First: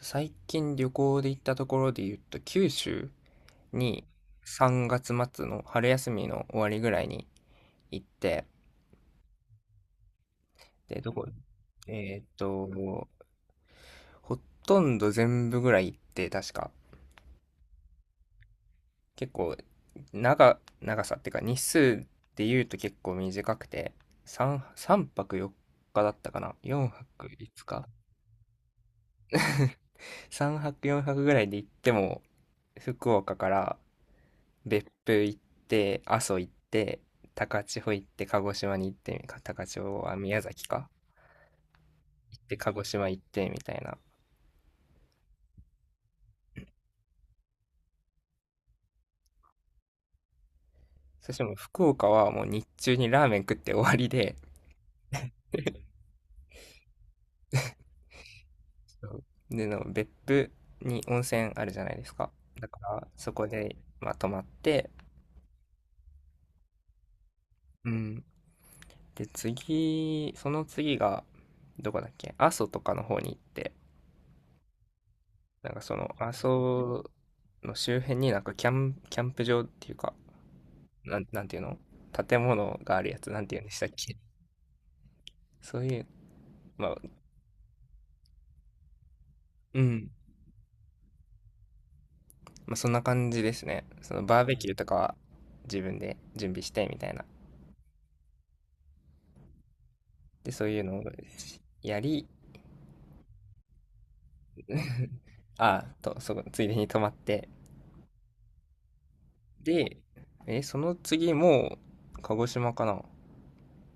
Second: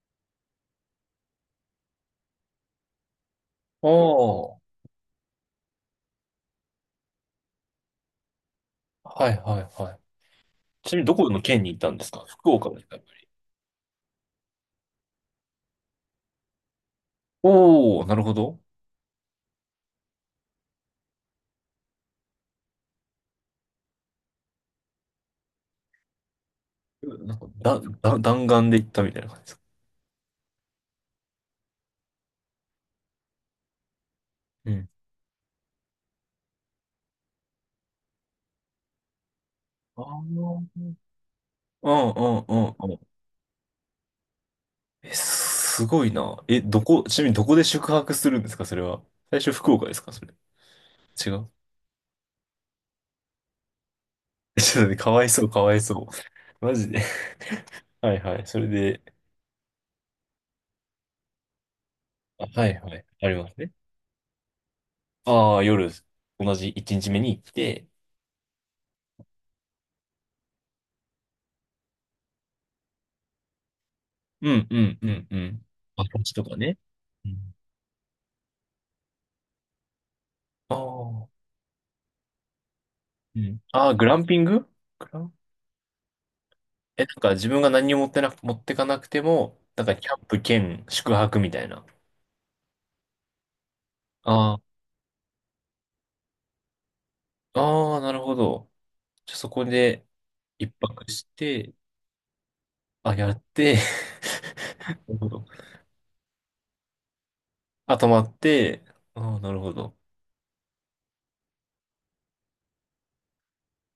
最近旅行で行ったところで言うと、九州おにー、3月末の春休みの終わりぐらいに行って、はいはいはい。ちなで、みにどどこ、この県に行ったんですえーか、っ福と、岡ですか、やっぱり。ほとんど全部ぐらい行って、確か、おー、なるほど。結構、長さっていうか、日数で言うと結構短くて、3泊4日だったかな？ 4 泊なんか、5だ、日 だ、弾丸で行ったみたいな感じですか。 3 泊4泊、よんはくぐらいで行っても、福岡からうん。別府行って、阿蘇行って、高千穂行って、鹿児島に行って、か、高千穂あはー、宮崎か、うんうん行っうて、鹿ん児うん。島行って、みたいな。え、すごいな。え、どこ、ちなみにどこで宿泊するんですか、それは。最初福岡ですか、それ。違そしてう。もう福岡はもう日中にラーメン食って終わりで、ちょっとね、かわいそう、かわいそう。マジで。はいはい。それで、そう、での別府に温泉あるじゃないですか。あ、はだいかはい。らあそりこますね。で、まあ、泊まって、ああ、夜、同じ1日目に行って、うん。で、次、その次が、どこだっけ、阿蘇とかの方に行って、うんうんうんうん。なんかそあ、のこっ阿ちとかね。蘇の周辺になんかキャンプ場っていうか、ああ。なんていうの、建物があるやつ、なうんていん。うんでしたあっあ、グけ、ランピング、グラン、そういう、まあ、え、なんか自分が何にも持ってなく、持ってかなくても、うなんかキん。ャンプ兼宿泊みたいな。まあ、そんな感じですね。そのバーベあキューとかは自分で準備してみたいな。あ、ああ、なるほど。じゃあそこでで、そう一いうのを泊して、やり、あ、やって、なるほど。ああ、と、そこ、ついでに泊まって。あ、泊まって、ああ、なるほで、ど。その次も、鹿児島かな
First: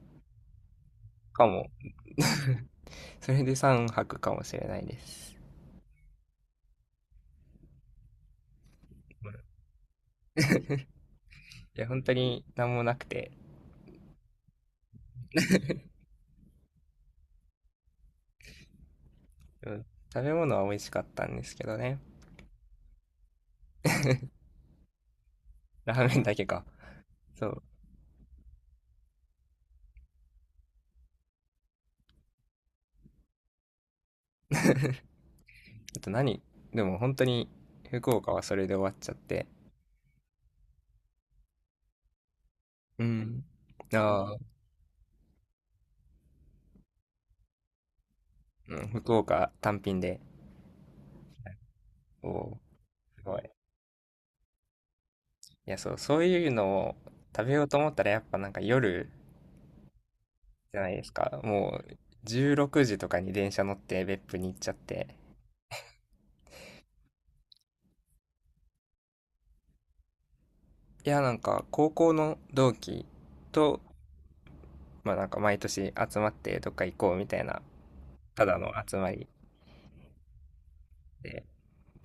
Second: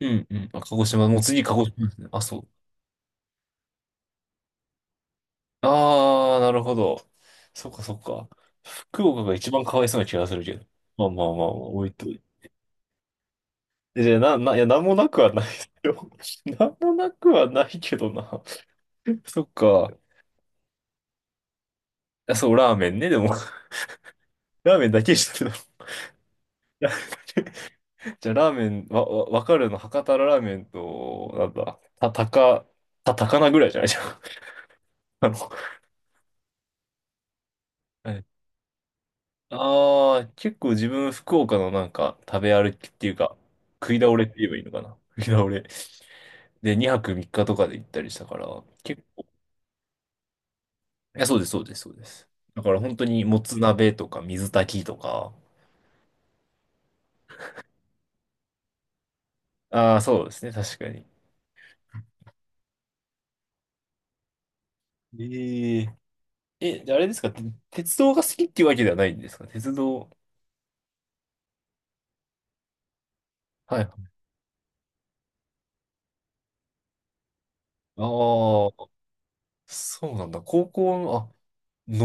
うんうん。あ、鹿児島、もう次か鹿児も。島ですね。あ、そう。それで3泊かもしれないです。ああ、なるほど。そっかそっか。福岡うがん、一番かわいそうな気がするけど。まあまあまあ、い置や、い本と、当に何もなくて、いや、いや、なんもなくはないですよ。なんもなくはないけどな。そっうん、か。あ、食べ物は美味しかったんですけどね。そう、ラーメンね、でも。ラーメンだけしてたんだラーメンだけか。ね。そう。じゃあ、ラーメン、わかるの、博多ラーメンと、なんだ、た、たか、た、高菜ぐらいじゃないじゃん。あの、あと何でも本当に福はい。岡はそれで終わっちゃって。ああ、結構自分、福岡のなんか、食べ歩きっうていうか、ん。食い倒れってあ言えーばいいのかな。食い倒れ。で、2泊3日とかで行ったりしたから、うん、結福構、岡単品で。いや、そうです、そうです、そうです。おー、だから本当すに、ごもい。つ鍋とか、水炊きとか、いや、そう、そういうのを食べようと思ったらやっぱなんか夜ああ、そうですね、じ確ゃかないでに。すか。もう16時とかに電車乗って別府に行っちゃって。え、ええ、じゃああれですか、て、鉄道が好きっていうわけではないんですか、鉄道。いや、なんか高校の同期と、はい。ああ、まあなんか毎年集まってどっか行こうみたいな、ただの集まりそうなんだ。高校の、あ、で。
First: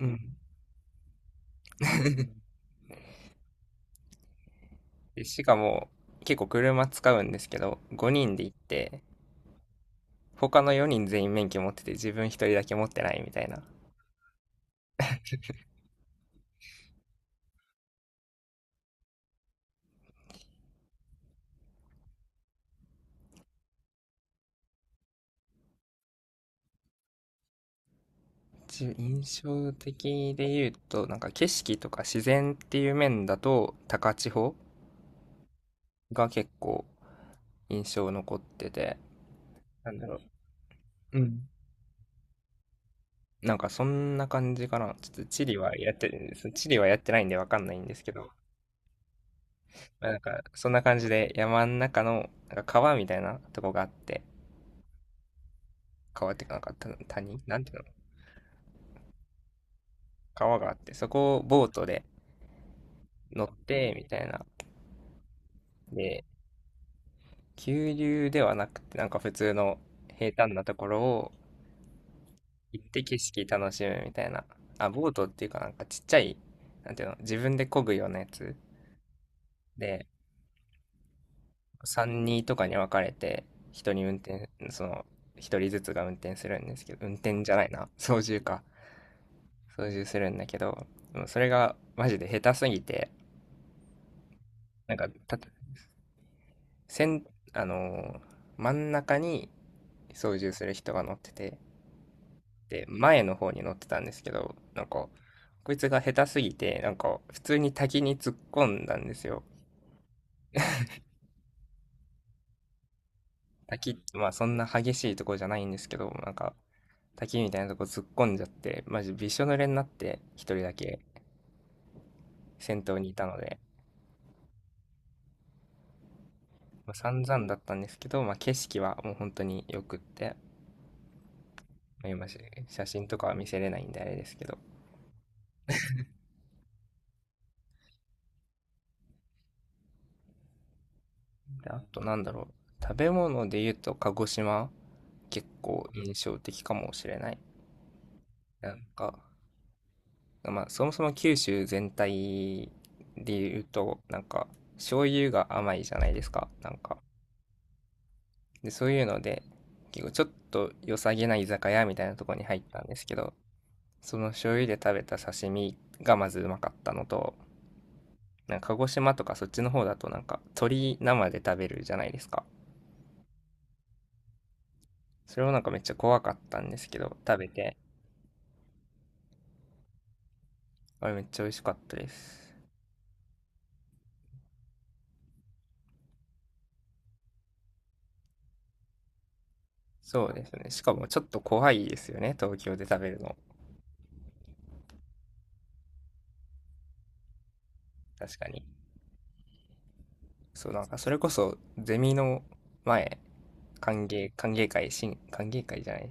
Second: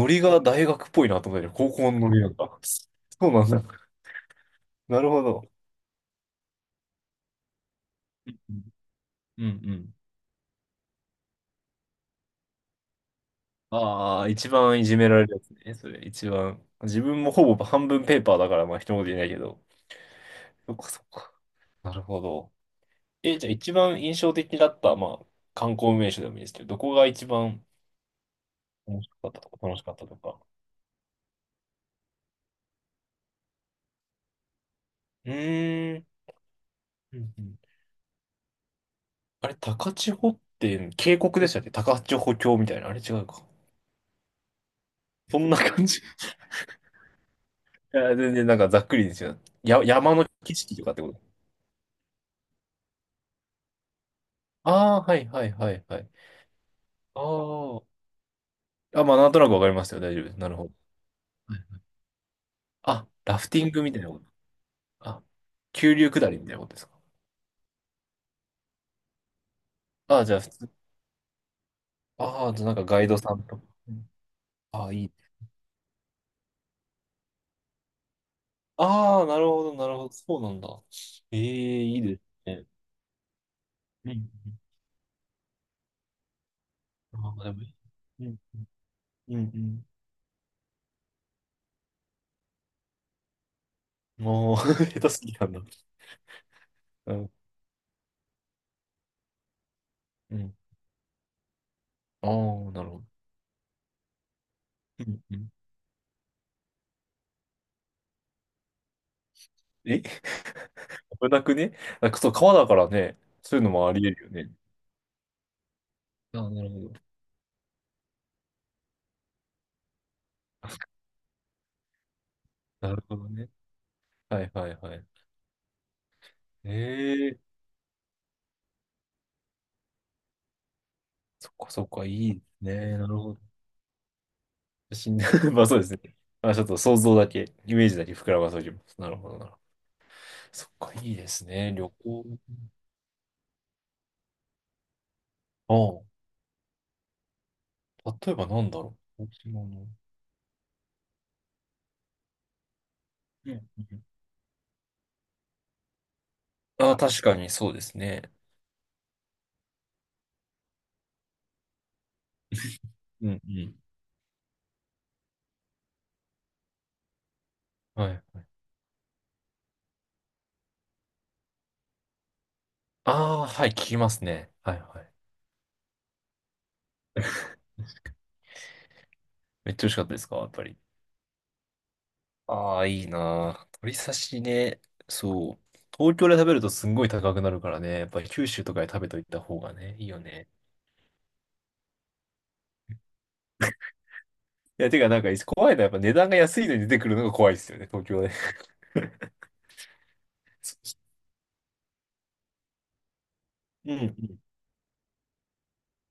うリん。が大学っぽいなと思ったけど、高校のノリなんだ。そうなんだ。なるほでしど。かも結構車使うんですけど、5人で行って、うんうん。他の4人全員免許持ってて自分一人だけ持ってないみたいな。ああ、一番いじめられるやつね、それ、一番。自分もほぼ半分ペーパーだから、まあ、一言言えないけど。そっかそっか。なるほど。え、じゃあ一番印象的だった、まあ、観光名所でもいいですけど、どこが一番楽しかった印とか、象楽しかったと的か。で言うとなんか景色とか自然っていう面だと高千穂うーん。が結構うんうん。印象残ってて、あれ、な高んだ千ろ穂って渓う、う谷でん、したっけ、高千穂峡みたいな。あれ違うか。なんかそんな感じかな。ちょっとそ地ん理なは感やっじ。いてそう、地理はやってないんでわかんないんですけや、ど、全然なんかざっくりですよ。や、まあ、山なんのか景そん色なとかっ感てじこと。で山の中のなんか川みたいなとこがあって、ああー、はいはいはいはい。川っていうかなんか谷、なんていうの、ああ。あ、まあ、なんとなくわかりますよ。大丈夫です。なる川ほがあど。ってそこをはい。ボートであ、ラ乗っフティングてみたいみなたこと。いな。あ、急流で、下りみたいなことですか。急流ではなくて、なんか普通のああ、じゃあ平普坦な通。ところをああ、じゃあ行なっんかてガイド景さん色とか。楽しむみたいな。ああ、あ、いボーい。トっていうかなんかちっちゃい、なんていうの、自分で漕ぐようなやつああ、なるほど、なるほで、ど。そうなんだ。ええ、いいです3、人とかね。に分かれて、人にう運ん。転、その、一人ずつが運転するんですけど、運あ転あ、でじゃもないいい、な、操う縦ん、か。う操ん、縦するんだけど、でもそれがマジで下手すぎて、うん。ああ、なん下か、手すぎた、なんだ。せうん、ん、あのー真ん中に操う縦ん。する人が乗ってて、ああ、なで、るほど。前の方に乗ってたんですけど、なんうか、んうん、こいつが下手すぎて、なんか、普通に滝に突っ込んだんですよ。え。 危なくね。あ、そう、川だからね、そういうのも滝あっり得て、るまあそよね。んな激しいとこじゃないんですけど、なんああ、か、なるほど。滝みたいなとこ突っ込んじゃって、マジびしょ濡れになって、一人だけ先な頭るにいほたどのね。で、はいはいはい。まあ、散ええ。々だったんですけど、まあ景色はもう本当に良くって、そっかそっか、まあ、いいです写ね。真なるとかほはど。見せれないんであれですけど。死んだ。 まあそうですね。まあちょっと想像だけ、イメージだけ膨らませておきます。なるほどなるほど。そっか、いいですで、ね、あ旅となん行。だろう。食べ物で言うと鹿児島、結構あ印象的かもしれない。あ、例えばなんなだんろか、う、沖縄の。まあ、そもそも九州全体でうん言ううと、ん。なんか、醤油が甘いじゃないですか、なんああ、か。確かにそうですね。で、そういうので、結構ちょっと良さげな居酒屋みたいなところに入ったんですけうど、んうん。その醤油で食べた刺身がまずうまかったのと、はい。はい。なんか鹿児島とかそっちの方だとなんか鶏生で食べるじゃないですか。ああ、はい、聞きますね。はいはい。それもなんかめっちゃ怖かったんですけど、食べて、めっちゃ美味しかったですか、やっぱり。あれめっちゃ美味しかったです。ああ、いいなー。鶏刺しね。そう。東京で食べるとすんごい高くなるからね。やっぱり九州とかで食べといた方がね、いいよそうでね。すね。しかもちょっと怖いですよね、東京で食べるの。いや、てかなんか怖いのはやっぱ値段が安いのに出てくるのが怖いですよね、東京で。確かに。そう、なんかそれこそゼミの前、うんうん。歓迎会、歓迎会じゃない、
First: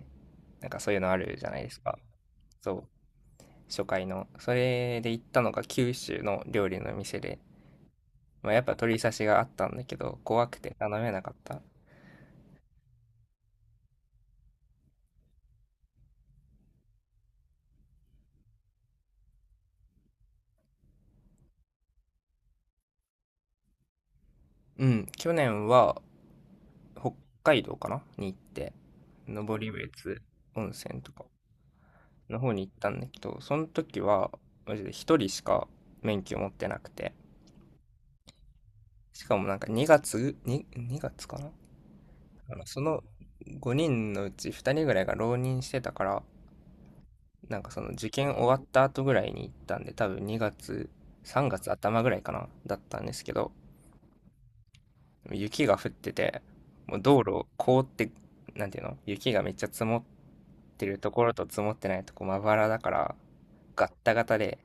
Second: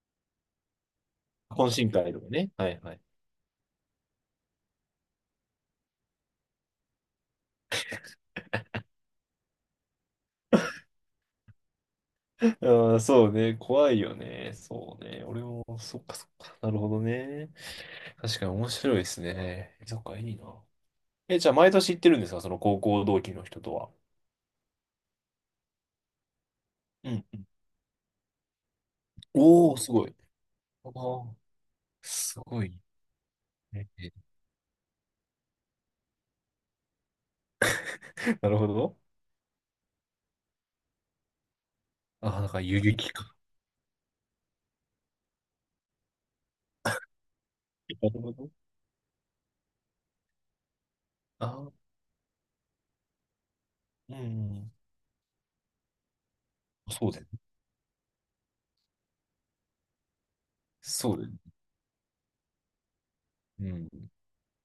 なんかそういうのあるじゃないで懇す親か。会とかね。はいそはい。う、初回の。それで行ったのが九州の料理の店で、まあ、やっぱ鳥刺しがあったんだけど、怖くて頼めなかった。ああ、そうね。怖いよね。そうね。俺も、そっかそっか。なるほどね。確かに面白いですね。そっか、いいな。え、じゃあ毎年行ってるんですか、その高校同期の人とは。うん、去年はう北んうん。海道かなに行って、登おお、すごい。別温あ泉とかあ、のす方ごに行っいたんだけど、そのね。時はマジで一人しか免許持ってなくて、なるほど。しかもなんか2月、2月かな、ああ、だからそ遊の撃か。5人のうち2人ぐらいが浪人してたからなんかその受なる験ほ終ど。わった後ぐらいに行ったんで、多分2月あ3月あ、頭ぐらいかな、だったんですけど、うん。雪が降っててもうそう道だよね。路凍って、なんていうの、雪がめっちゃ積もってるとそうだこよろね。と積もってないとこまばらだからうガん。ッタガタで、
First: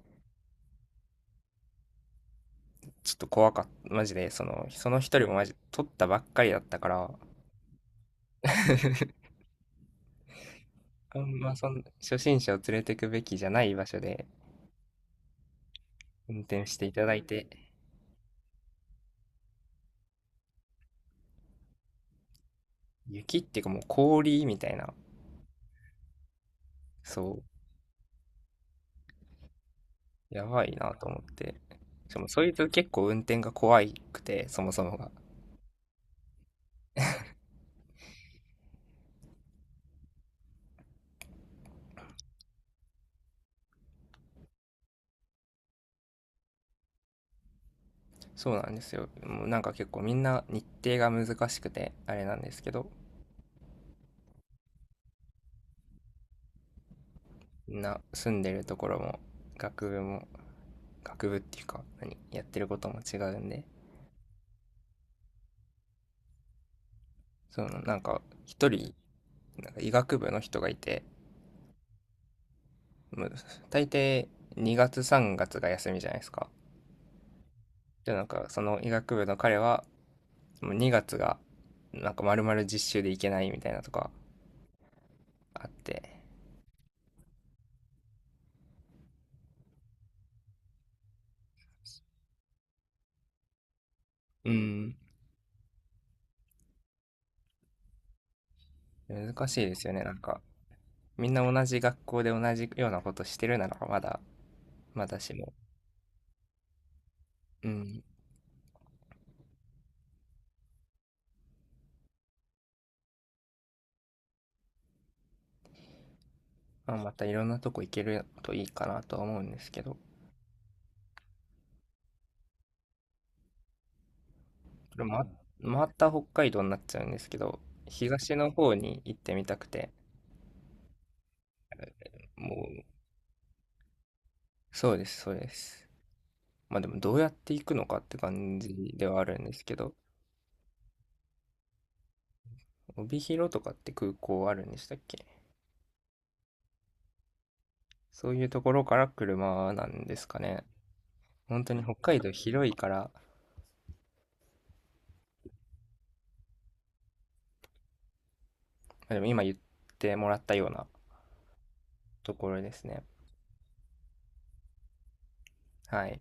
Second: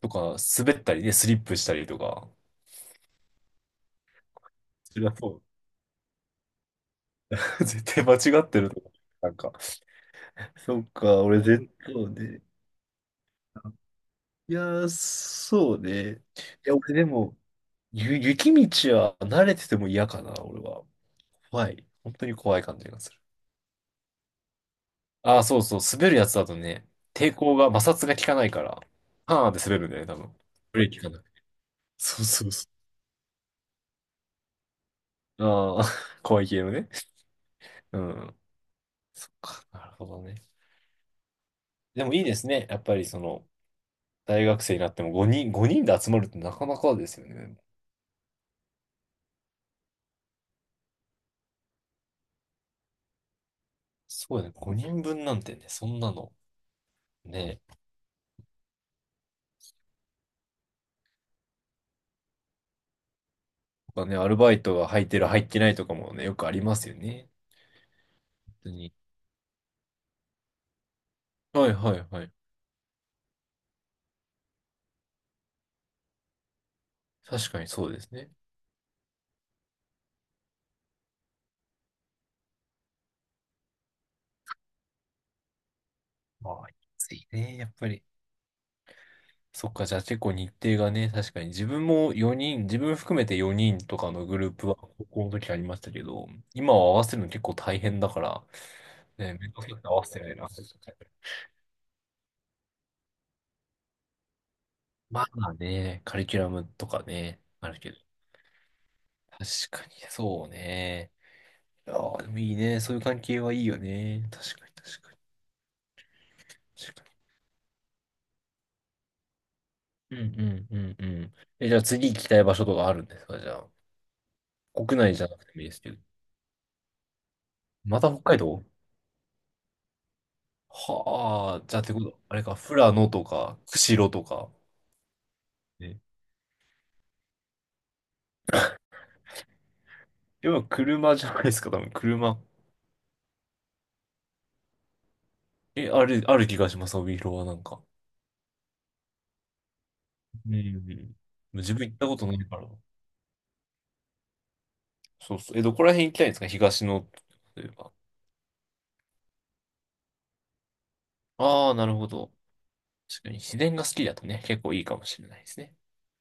とか、滑ったりね、スリップしたりとか。ちょっと怖かった、マジで。そのそりゃ一人そもう。マジ取ったばっかりだったから、 絶対間違ってるとか。なんか。そっあか、ん俺ま絶対そう初心ね。者を連れてくべきじゃない場所でいやー、そうね。い運転や、してい俺たでだいも、て、ゆ、雪道は慣れてても嫌かな、俺は。怖い。本当に怖い感じがする。雪っていうかもう氷みたいな、ああ、そうそう、滑るやつだとね、抵そ抗が、摩擦が効かないから、パーンって滑るんだよね、多う、分。やばいブレーなキ効とか思ない。って。しかそうもそそいうそつ結構運転が怖くて、そもそもが。う。ああ、怖い系のね。うん。そっか、なるほどね。でもいいですね。やっぱりその、大学生になっても5人で集まるってなかなかですよね。そうなんですよ。もうなんか結構みんな日程が難しくて、あれなんですけど、そうだね、5人分なんてね、そんなの、ね、みんな住んでるところも、学部も、学部っていうか、何、やってることも違うんで、ぱね、アルバイトが入ってる入ってないとかもね、よくありますよね。そのなんか本一当に。人、なんか医学部の人がいて、はいはいはい。もう大抵2月3月、が休みじゃないですか。確かにそうですで、なんね。かその医学部の彼はもう2月がなんか丸々実習で行けないみたいなとかあって、まあ、ついね、やっぱり。そっか、じゃあ結構日程がね、確かに自分も4人、自分含めて4人とかのグうループはん。高校の時ありましたけど、今は合わせるの結構大変だから、ね、難面し倒いくでさくすて合よねわなんせてないか、な。みんな同じ学校で同じようなことしてるならまだましも、あね、カリキュラムとかね、うあるけど。ん。確かに、そうね。ああ、でもいいね。そういう関係はいいよね。確かに、確かに。ま確あ、かまに、たいろんなとこ行けるといいかなとは思うんですけど、こうんうんうんうん。え、じゃあ次行きたい場所とかあるんですか、じゃあ。国れ内じまゃなくてもいいですまけど。た北海道になっちゃうんですけど、また北東海の道。方に行ってみたくて、はあ、じゃあってこと、あれもか、富う、良野とか、釧路とか。そうですそうです、ね。まあでもどうやって行くのかって感じではあるんですけど、でも車じゃないですか、多分車。帯広とかって空港あるんでしたっけ、え、ある、ある気がします、帯広はなんか。そういうところから車なんですかうんうね。ん。本当自に分行北ったこ海と道ないから。広いから、まそうそう。え、どこら辺行きたいんですか、東の、例えば。あ、でも今言ってもらったようなああ、なるほとど。ころですね。確かに自然が好きだとね、結構いいかもしれないですね。はい。